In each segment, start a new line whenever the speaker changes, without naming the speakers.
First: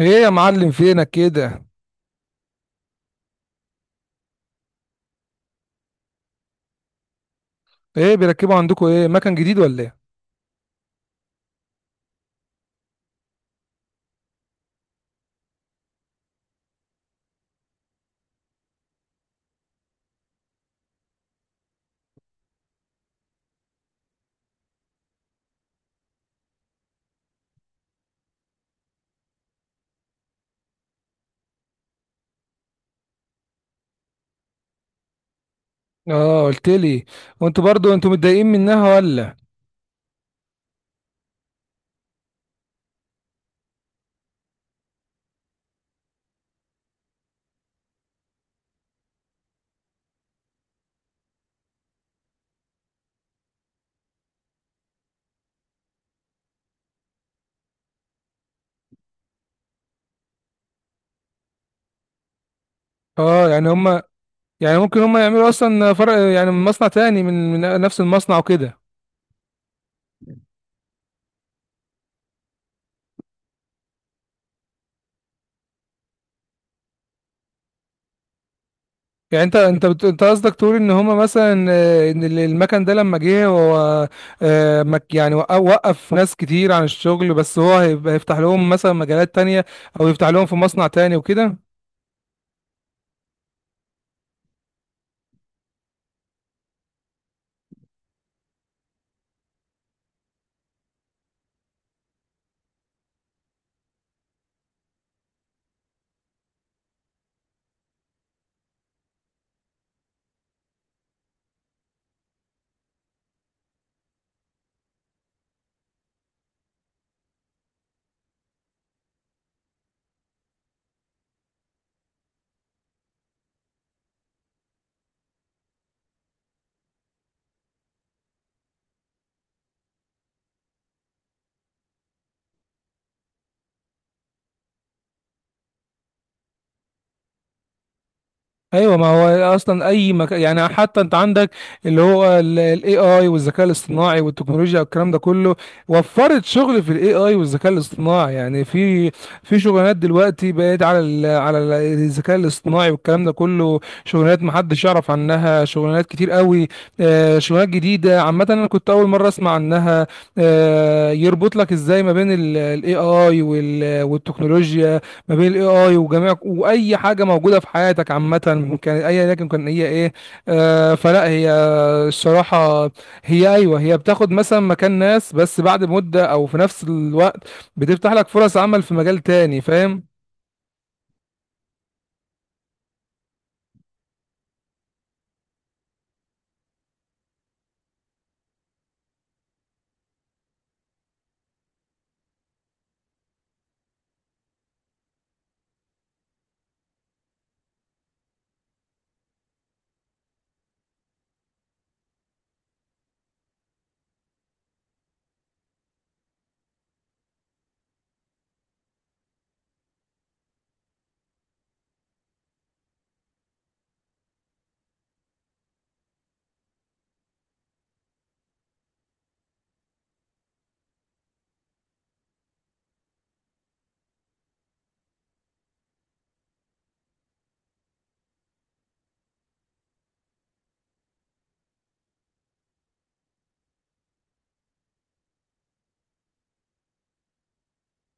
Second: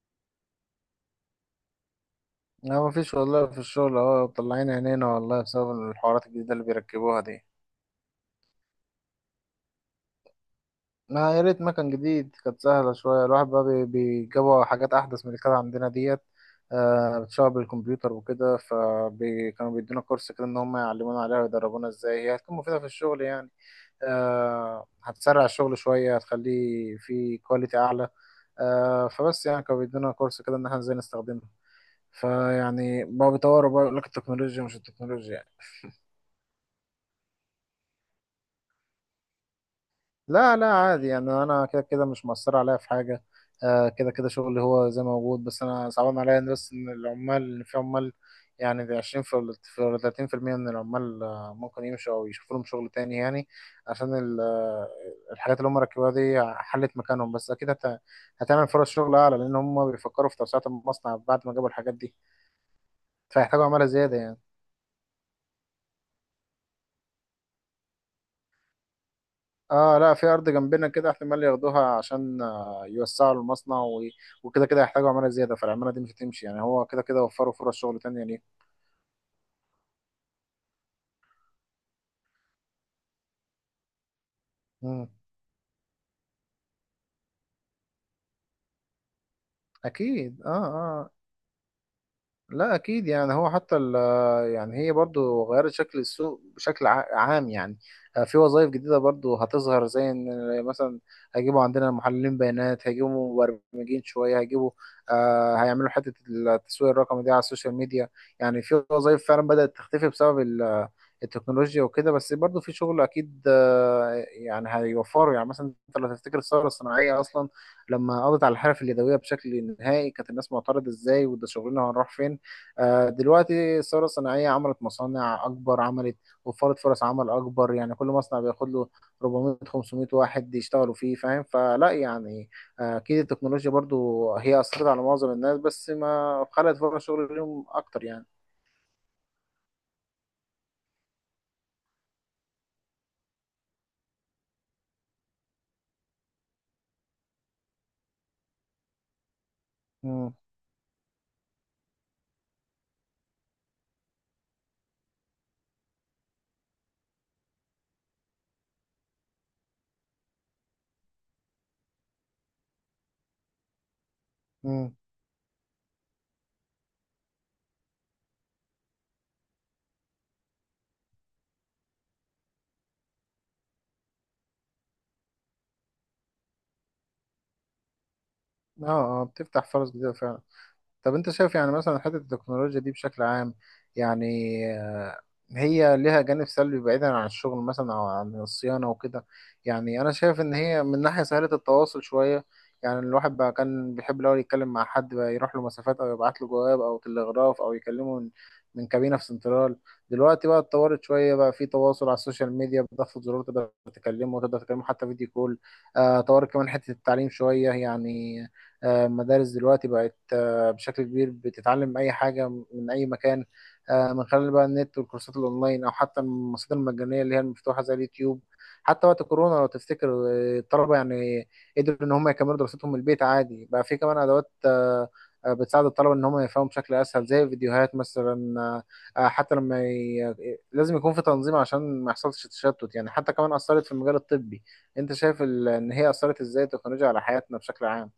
ايه يا معلم، فينك كده؟
لا، مفيش والله. في الشغل اهو، طلعين عينينا والله بسبب الحوارات الجديدة اللي بيركبوها دي.
ايه بيركبوا عندكم؟ ايه، مكان جديد ولا ايه؟
ما يا ريت مكان جديد، كانت سهلة شوية. الواحد بقى بيجيبوا حاجات أحدث من اللي كانت عندنا ديت. بتشتغل بالكمبيوتر وكده، فكانوا بيدونا كورس كده، إن هم يعلمونا عليها ويدربونا إزاي هي هتكون مفيدة في الشغل يعني. هتسرع الشغل شوية، هتخليه فيه كواليتي أعلى. فبس يعني كانوا بيدونا كورس كده إن احنا إزاي نستخدمها. فيعني بقى بيطوروا، بقى يقول لك التكنولوجيا مش التكنولوجيا.
اه، قلت لي. وانتوا برضو، انتوا متضايقين منها ولا؟
لا لا، عادي يعني، انا كده كده مش مأثر عليا في حاجه. كده كده شغلي هو زي ما موجود، بس انا صعبان عليا إن بس ان العمال، ان في عمال يعني. دي 20 في، ولا 30، في 30% من العمال ممكن يمشوا او يشوفوا لهم شغل تاني يعني. عشان الحاجات اللي هم ركبوها دي حلت مكانهم، بس اكيد هتعمل فرص شغل اعلى، لان هم بيفكروا في توسعه المصنع بعد ما جابوا الحاجات دي.
اه،
فهيحتاجوا
يعني
عماله
هم.
زياده يعني.
يعني ممكن هم يعملوا اصلا فرق، يعني من مصنع تاني، من نفس المصنع وكده.
اه، لا، في ارض جنبنا كده احتمال ياخدوها عشان يوسعوا المصنع وكده كده يحتاجوا عماله زياده، فالعماله دي مش هتمشي يعني، هو كده كده وفروا فرص شغل تانية ليه.
يعني انت قصدك تقول ان هما مثلا ان المكن ده لما جه هو.
مم.
يعني وقف ناس كتير عن الشغل، بس هو هيبقى هيفتح لهم مثلا مجالات تانية، او يفتح
اكيد.
لهم
اه.
في مصنع تاني وكده.
لا، اكيد. يعني هو حتى يعني هي برضو غيرت شكل السوق بشكل عام يعني. في وظائف جديده برضو هتظهر، زي ان مثلا هيجيبوا عندنا محللين بيانات، هيجيبوا مبرمجين شويه، هيجيبوا، هيعملوا حته التسويق الرقمي دي على السوشيال ميديا. يعني في وظائف فعلا بدات تختفي بسبب التكنولوجيا وكده، بس برضو في شغل اكيد. يعني هيوفروا، يعني مثلا انت لو تفتكر الثوره الصناعيه اصلا، لما قضت على الحرف اليدويه بشكل نهائي، كانت الناس معترضه ازاي، وده شغلنا هنروح فين. دلوقتي الثورة الصناعية عملت مصانع أكبر، عملت، وفرت فرص عمل أكبر. يعني كل مصنع بياخد له 400 500 واحد يشتغلوا فيه، فاهم؟ فلا يعني، أكيد التكنولوجيا برضو هي أثرت على معظم الناس، بس ما خلقت فرص شغل ليهم أكتر يعني.
ايوه، ما هو اصلا اي مكان، يعني حتى انت عندك اللي هو الاي اي والذكاء الاصطناعي والتكنولوجيا والكلام ده كله، وفرت شغل في الاي اي والذكاء الاصطناعي، يعني في شغلانات
امم.
دلوقتي بقت على الذكاء الاصطناعي والكلام ده كله، شغلانات ما حدش يعرف عنها، شغلانات كتير قوي. شغلانات جديده عامه، انا كنت اول مره اسمع عنها. يربط لك ازاي ما بين الاي اي
امم.
والتكنولوجيا، ما بين الاي اي وجميع، واي حاجه موجوده في حياتك عامه، كان اي لكن كان هي ايه. فلا هي، الصراحه، هي ايوه، هي بتاخد مثلا مكان ناس، بس بعد مده او في نفس الوقت بتفتح لك فرص عمل
اه.
في مجال تاني،
بتفتح فرص جديدة
فاهم؟
فعلا. طب انت شايف يعني مثلا حته التكنولوجيا دي بشكل عام يعني، آه، هي ليها جانب سلبي بعيدا عن الشغل مثلا او عن الصيانه وكده؟ يعني انا شايف ان هي من ناحيه سهله التواصل شويه، يعني الواحد بقى كان بيحب الاول يتكلم مع حد، بقى يروح له مسافات او يبعت له جواب او تلغراف، او يكلمه من كابينه في سنترال. دلوقتي بقى اتطورت شويه، بقى في تواصل على السوشيال ميديا، بضغط زرار تقدر تكلمه، وتقدر تكلمه حتى فيديو كول. طورت كمان حته التعليم شويه يعني. المدارس دلوقتي بقت بشكل كبير بتتعلم اي حاجه من اي مكان، من خلال بقى النت والكورسات الاونلاين، او حتى المصادر المجانيه اللي هي المفتوحه زي اليوتيوب. حتى وقت الكورونا لو تفتكر، الطلبه يعني قدروا ان هم يكملوا دراستهم من البيت عادي. بقى في كمان ادوات بتساعد الطلبه ان هم يفهموا بشكل اسهل، زي الفيديوهات مثلا. آه، آه، حتى لما ي... لازم يكون في تنظيم عشان ما يحصلش تشتت يعني. حتى كمان اثرت في المجال الطبي. انت شايف ان هي اثرت ازاي التكنولوجيا على حياتنا بشكل عام؟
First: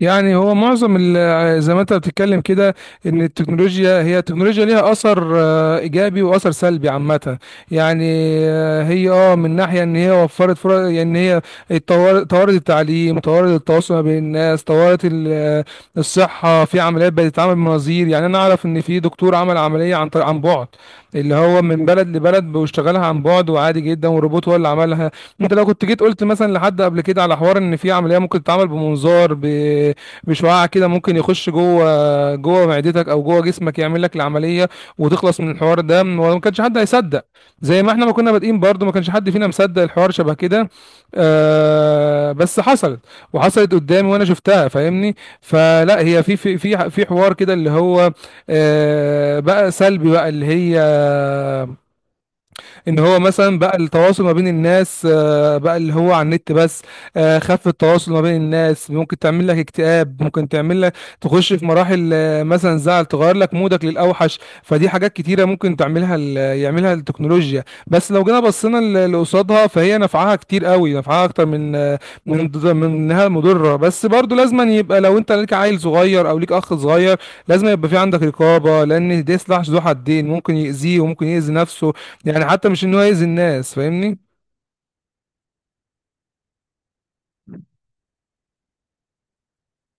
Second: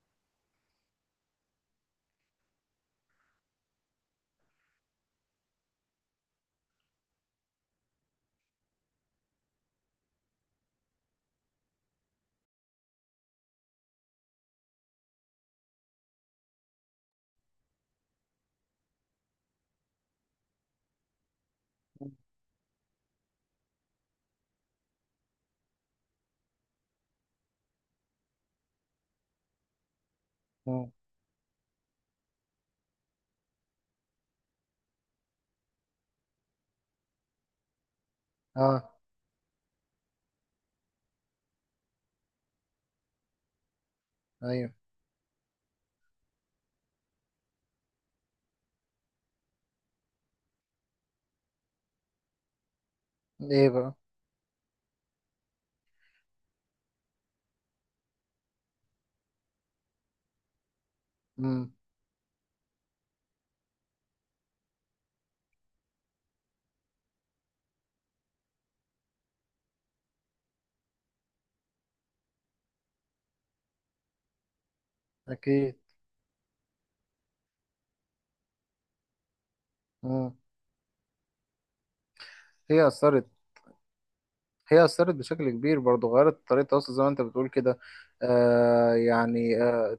يعني هو معظم زي ما انت بتتكلم كده، ان التكنولوجيا ليها اثر ايجابي واثر سلبي عامه. يعني هي من ناحيه ان هي وفرت فرص، يعني ان هي طورت التعليم، طورت التواصل ما بين الناس، طورت الصحه، في عمليات بقت تتعمل بمناظير. يعني انا اعرف ان في دكتور عمل عمليه عن بعد، اللي هو من بلد لبلد بيشتغلها عن بعد، وعادي جدا، والروبوت هو اللي عملها. انت لو كنت جيت قلت مثلا لحد قبل كده على حوار ان في عمليه ممكن تتعمل بمنظار بشعاع كده،
مم.
ممكن يخش جوه جوه معدتك او جوه جسمك، يعمل لك العمليه وتخلص من الحوار ده، وما كانش حد هيصدق. زي ما احنا ما كنا بادئين برضه،
اه.
ما كانش حد فينا مصدق الحوار شبه كده. بس حصلت، وحصلت قدامي وانا شفتها،
ايوه.
فاهمني؟ فلا هي في حوار كده اللي هو بقى سلبي، بقى اللي هي، ان هو مثلا
ايه
بقى
بقى؟
التواصل ما بين الناس، بقى اللي هو على النت بس. خف التواصل ما بين الناس، ممكن تعمل لك اكتئاب، ممكن تعمل لك تخش في
امم.
مراحل مثلا زعل، تغير لك مودك للاوحش. فدي حاجات كتيره ممكن تعملها يعملها التكنولوجيا، بس لو جينا بصينا لقصادها، فهي نفعها كتير قوي، نفعها اكتر من من من انها مضره. بس برضو لازم يبقى، لو انت ليك
اكيد.
عيل صغير او ليك اخ صغير، لازم يبقى في عندك رقابه، لان ده سلاح ذو حدين،
امم.
ممكن يأذيه وممكن يأذي نفسه. يعني حتى مش
هي
ان هو يأذي
اثرت
الناس، فاهمني؟
هي أثرت بشكل كبير برضه، غيرت طريقة التواصل زي ما أنت بتقول كده. يعني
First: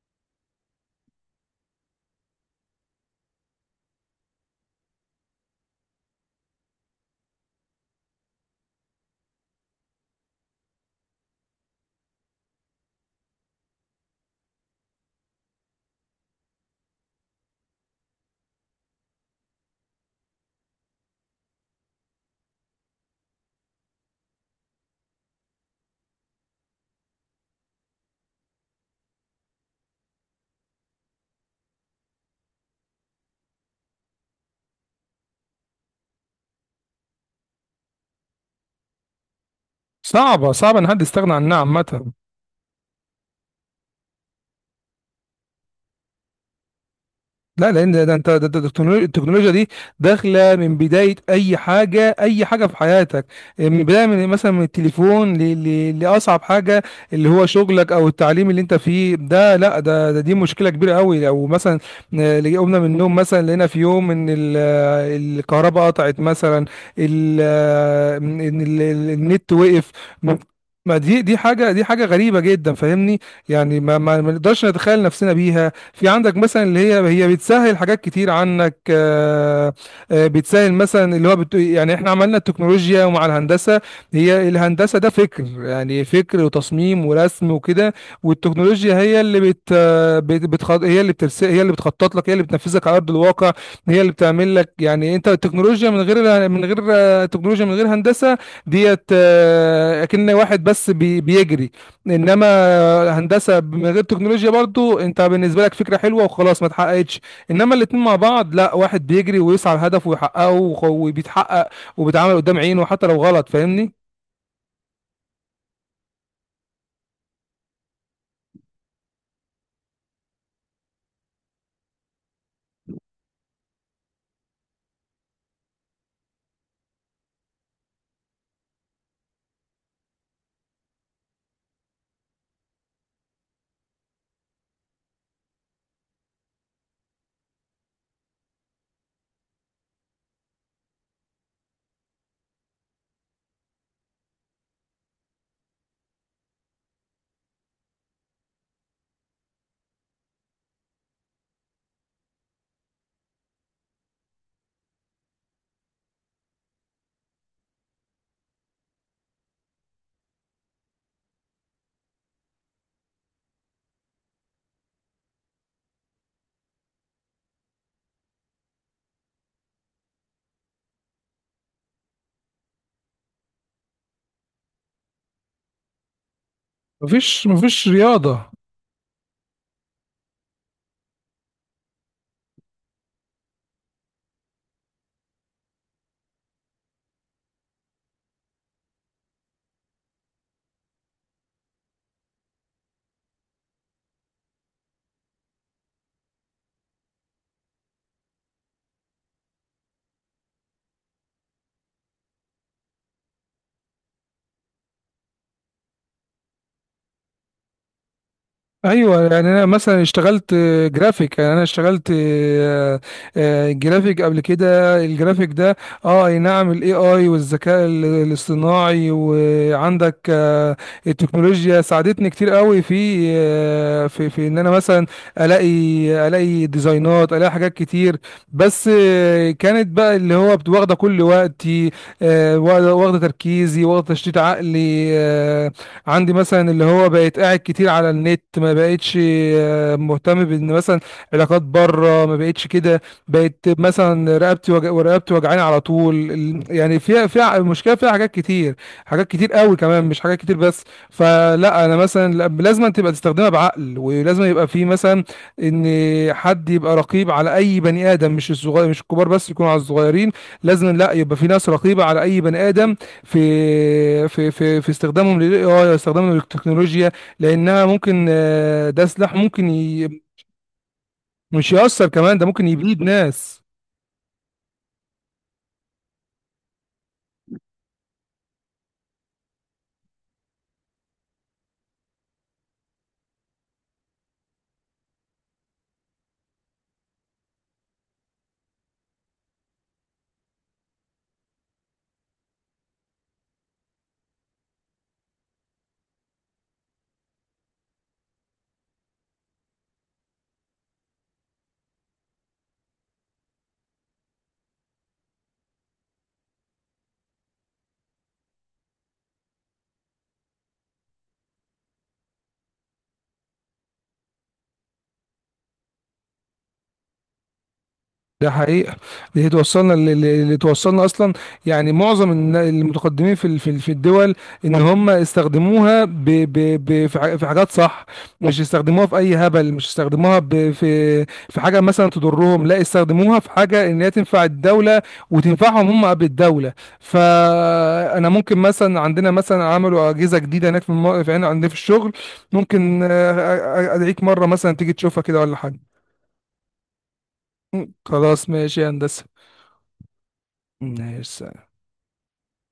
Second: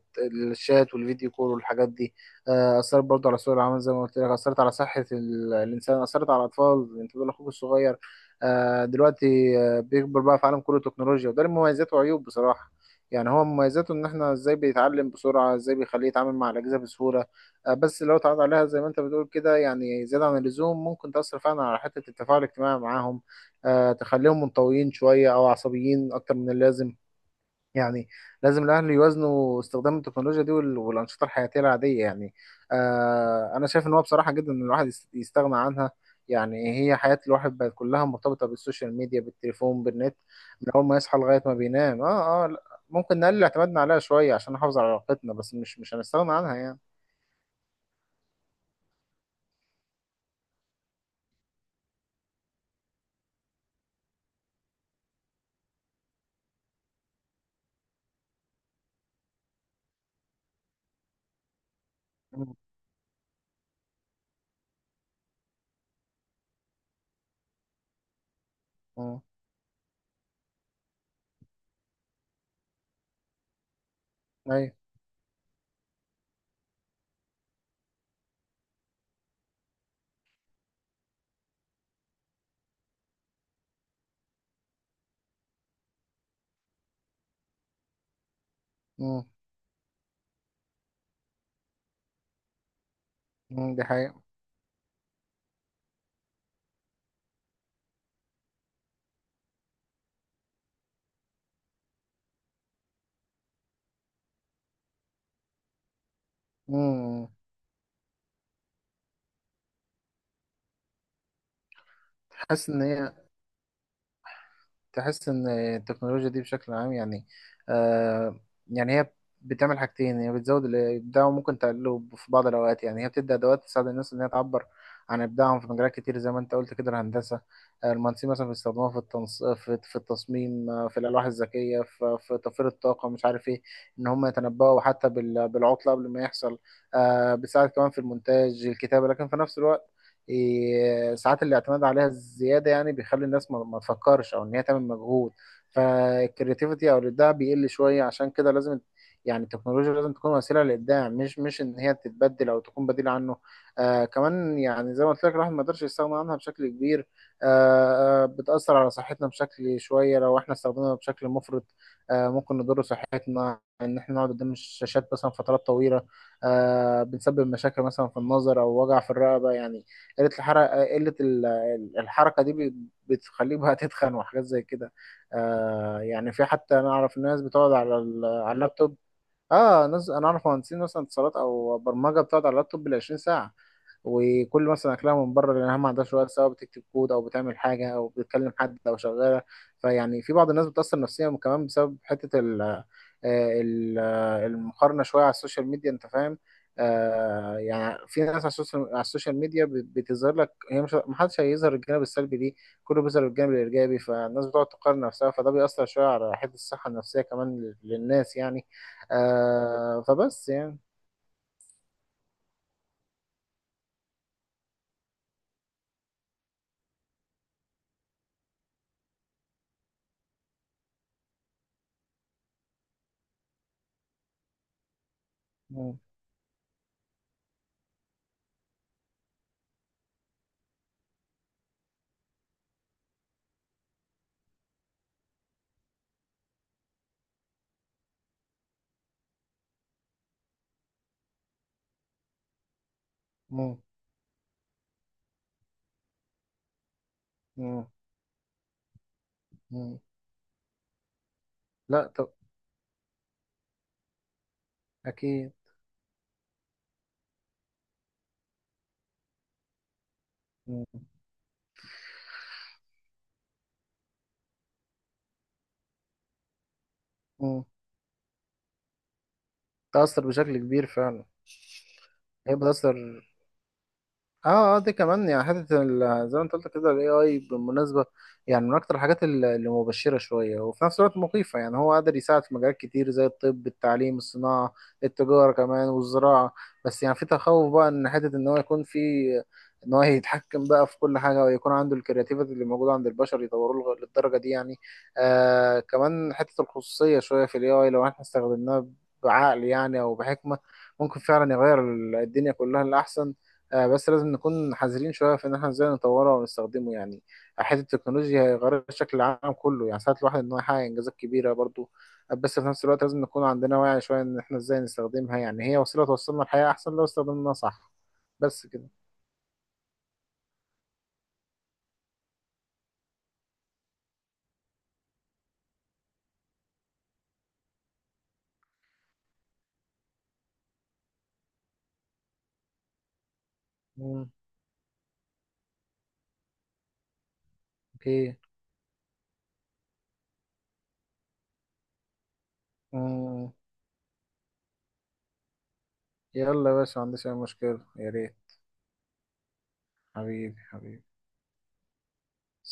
الشات والفيديو كول والحاجات دي. أثرت برضه على سوق العمل زي ما قلت لك، أثرت على صحة الإنسان، أثرت على الأطفال. أنت بتقول أخوك الصغير، دلوقتي بيكبر بقى في عالم كله تكنولوجيا، وده له مميزات وعيوب بصراحة. يعني هو مميزاته إن إحنا إزاي بيتعلم بسرعة، إزاي بيخليه يتعامل مع الأجهزة بسهولة. بس لو اتعرض عليها زي ما أنت بتقول كده، يعني زيادة عن اللزوم، ممكن تأثر فعلا على حتة التفاعل الاجتماعي معاهم، تخليهم منطويين شوية أو عصبيين أكتر من اللازم يعني. لازم الأهل يوازنوا استخدام التكنولوجيا دي والأنشطة الحياتية العادية يعني. أنا شايف إن هو بصراحة جدا إن الواحد يستغنى عنها. يعني هي حياة الواحد بقت كلها مرتبطة بالسوشيال ميديا، بالتليفون، بالنت،
صعبة
من
صعبة
أول
ان
ما
حد
يصحى
يستغنى
لغاية ما
عنها
بينام.
عامة.
لا، ممكن نقلل اعتمادنا عليها شوية عشان نحافظ على علاقتنا، بس مش هنستغنى عنها يعني.
لا، لان ده انت، ده التكنولوجيا دي داخله من بدايه اي حاجه، اي حاجه في حياتك. من بدايه، من مثلا من التليفون لاصعب حاجه، اللي هو شغلك او التعليم اللي انت فيه ده. لا، ده دي مشكله كبيره قوي، لو مثلا
مم.
اللي قمنا من النوم مثلا، لقينا في يوم ان الكهرباء قطعت مثلا، ان
مم.
النت وقف. ما دي حاجه، دي حاجه غريبه جدا، فاهمني؟ يعني ما نقدرش
أيوة.
نتخيل نفسنا بيها. في عندك مثلا اللي هي بتسهل حاجات كتير عنك. بتسهل مثلا اللي هو يعني احنا عملنا التكنولوجيا ومع الهندسة. هي الهندسة ده فكر، يعني فكر وتصميم ورسم وكده، والتكنولوجيا هي
مم.
اللي بت... آه، بت... بتخط... هي اللي هي اللي بتخطط لك، هي اللي بتنفذك على أرض الواقع،
مم. دي
هي اللي
حقيقة.
بتعمل لك. يعني انت، التكنولوجيا من غير من غير تكنولوجيا من غير هندسة ديت، اكن واحد بس بيجري، انما هندسه من غير تكنولوجيا برضو انت بالنسبه لك فكره حلوه وخلاص، ما اتحققتش.
مم.
انما الاتنين مع بعض، لا، واحد بيجري ويسعى لهدفه ويحققه وبيتحقق وبيتعامل قدام
حاسس إن
عينه حتى
هي،
لو غلط، فاهمني؟
تحس ان التكنولوجيا دي بشكل عام يعني، آه يعني هي بتعمل حاجتين. هي بتزود الابداع، وممكن تقلله في بعض الاوقات، يعني هي بتدي ادوات تساعد الناس ان هي تعبر عن ابداعهم في مجالات كتير، زي ما انت قلت كده الهندسه. المهندسين مثلا بيستخدموها في التصميم، في الالواح الذكيه، في توفير الطاقه، مش عارف ايه، ان هم يتنبؤوا حتى بالعطله قبل ما يحصل. بتساعد كمان في المونتاج الكتابه، لكن في نفس الوقت إيه، ساعات الاعتماد عليها الزياده يعني بيخلي الناس ما تفكرش، او ان هي تعمل مجهود. فالكرياتيفيتي او الابداع بيقل شويه، عشان كده لازم، يعني التكنولوجيا لازم تكون وسيله للابداع، مش ان هي تتبدل او تكون بديل عنه. كمان يعني زي ما قلت لك الواحد ما يقدرش يستغنى عنها بشكل كبير. بتاثر على صحتنا بشكل شويه لو احنا استخدمناها بشكل مفرط. ممكن نضر صحتنا، ان احنا نقعد قدام الشاشات مثلا فترات طويله، بنسبب مشاكل مثلا في النظر او وجع في الرقبه يعني. قلة الحركة، قلة الحركة دي بتخليه بقى تتخن وحاجات زي كده. يعني في، حتى أنا أعرف ناس
مفيش
بتقعد
مفيش رياضة.
على اللابتوب. اه، ناس أنا أعرف مهندسين مثلا اتصالات أو برمجة بتقعد على اللابتوب بالعشرين ساعة، وكل مثلا اكلها من بره لانها ما عندهاش وقت، سواء بتكتب كود او بتعمل حاجه او بتتكلم حد او شغاله. فيعني في بعض الناس بتاثر نفسيا كمان بسبب حته المقارنه شويه على السوشيال ميديا، انت فاهم؟ يعني في ناس على السوشيال ميديا بتظهر لك هي، مش، محدش هيظهر الجانب السلبي ليه، كله بيظهر الجانب الايجابي، فالناس بتقعد تقارن نفسها، فده بيأثر شويه على حته الصحه النفسيه كمان للناس يعني.
ايوه، يعني انا مثلا
فبس
اشتغلت
يعني.
جرافيك، يعني انا اشتغلت جرافيك قبل كده، الجرافيك ده اه اي نعم، الاي اي والذكاء الاصطناعي، وعندك التكنولوجيا ساعدتني كتير قوي في آه، في في ان انا مثلا الاقي،
مم.
الاقي ديزاينات، الاقي حاجات كتير. بس كانت بقى اللي هو واخده كل وقتي، واخدة تركيزي، واخده تشتيت عقلي. عندي مثلا اللي هو بقيت قاعد كتير على النت، ما بقيتش مهتم بان مثلا علاقات بره، ما بقيتش كده. بقيت
مم.
مثلا ورقبتي وجعاني على طول يعني فيها
مم.
المشكله، فيها حاجات كتير، حاجات كتير قوي
مم.
كمان، مش حاجات كتير بس. فلا انا
لا.
مثلا لازم تبقى تستخدمها بعقل، ولازم يبقى في مثلا
أكيد.
ان حد يبقى رقيب على اي بني ادم، مش الصغير مش الكبار بس، يكونوا على الصغيرين. لازم، لا،
مم.
يبقى في ناس رقيبه على اي بني ادم في في في في استخدامهم للاي اي، استخدامهم للتكنولوجيا،
مم.
لانها ممكن، ده سلاح ممكن
تأثر بشكل كبير فعلا.
مش يأثر كمان، ده
هي
ممكن يبيد
بتأثر.
ناس.
اه. اه. دي كمان يعني حته زي ما انت قلت كده الاي اي بالمناسبه، يعني من اكتر الحاجات اللي مبشره شويه، وفي نفس الوقت مخيفه، يعني هو قادر يساعد في مجالات كتير زي الطب، التعليم، الصناعه، التجاره كمان، والزراعه. بس يعني في تخوف بقى، ان حته ان هو يكون في، ان هو يتحكم بقى في كل حاجه، ويكون عنده الكرياتيفيتي اللي موجوده عند البشر، يطوروه للدرجه دي يعني. كمان حته الخصوصيه شويه في الاي اي. لو احنا استخدمناها بعقل يعني او بحكمه، ممكن فعلا يغير الدنيا كلها للاحسن. بس لازم نكون حذرين شوية في إن إحنا إزاي نطوره ونستخدمه يعني. حتة التكنولوجيا هي غير شكل العالم كله، يعني ساعات الواحد إن هو يحقق إنجازات كبيرة برضو، بس في نفس الوقت لازم نكون عندنا وعي شوية إن إحنا إزاي نستخدمها، يعني هي وسيلة توصلنا لحياة أحسن لو استخدمناها صح.
ده
بس كده.
حقيقة. اللي توصلنا اصلا، يعني معظم المتقدمين في الدول ان هم استخدموها ب ب ب في حاجات صح، مش استخدموها في اي هبل، مش استخدموها ب في في حاجة مثلا تضرهم. لا، استخدموها في حاجة ان هي
مم.
تنفع الدولة وتنفعهم هم بالدولة. فانا
أوكي.
ممكن مثلا، عندنا مثلا عملوا اجهزة جديدة هناك في هنا عندنا في الشغل، ممكن
مم.
ادعيك مرة مثلا تيجي تشوفها كده ولا حاجة.
يلا يا باشا، ما عنديش أي مشكلة، يا ريت.
خلاص، ماشي يا هندسة.
حبيبي حبيبي.
ماشي.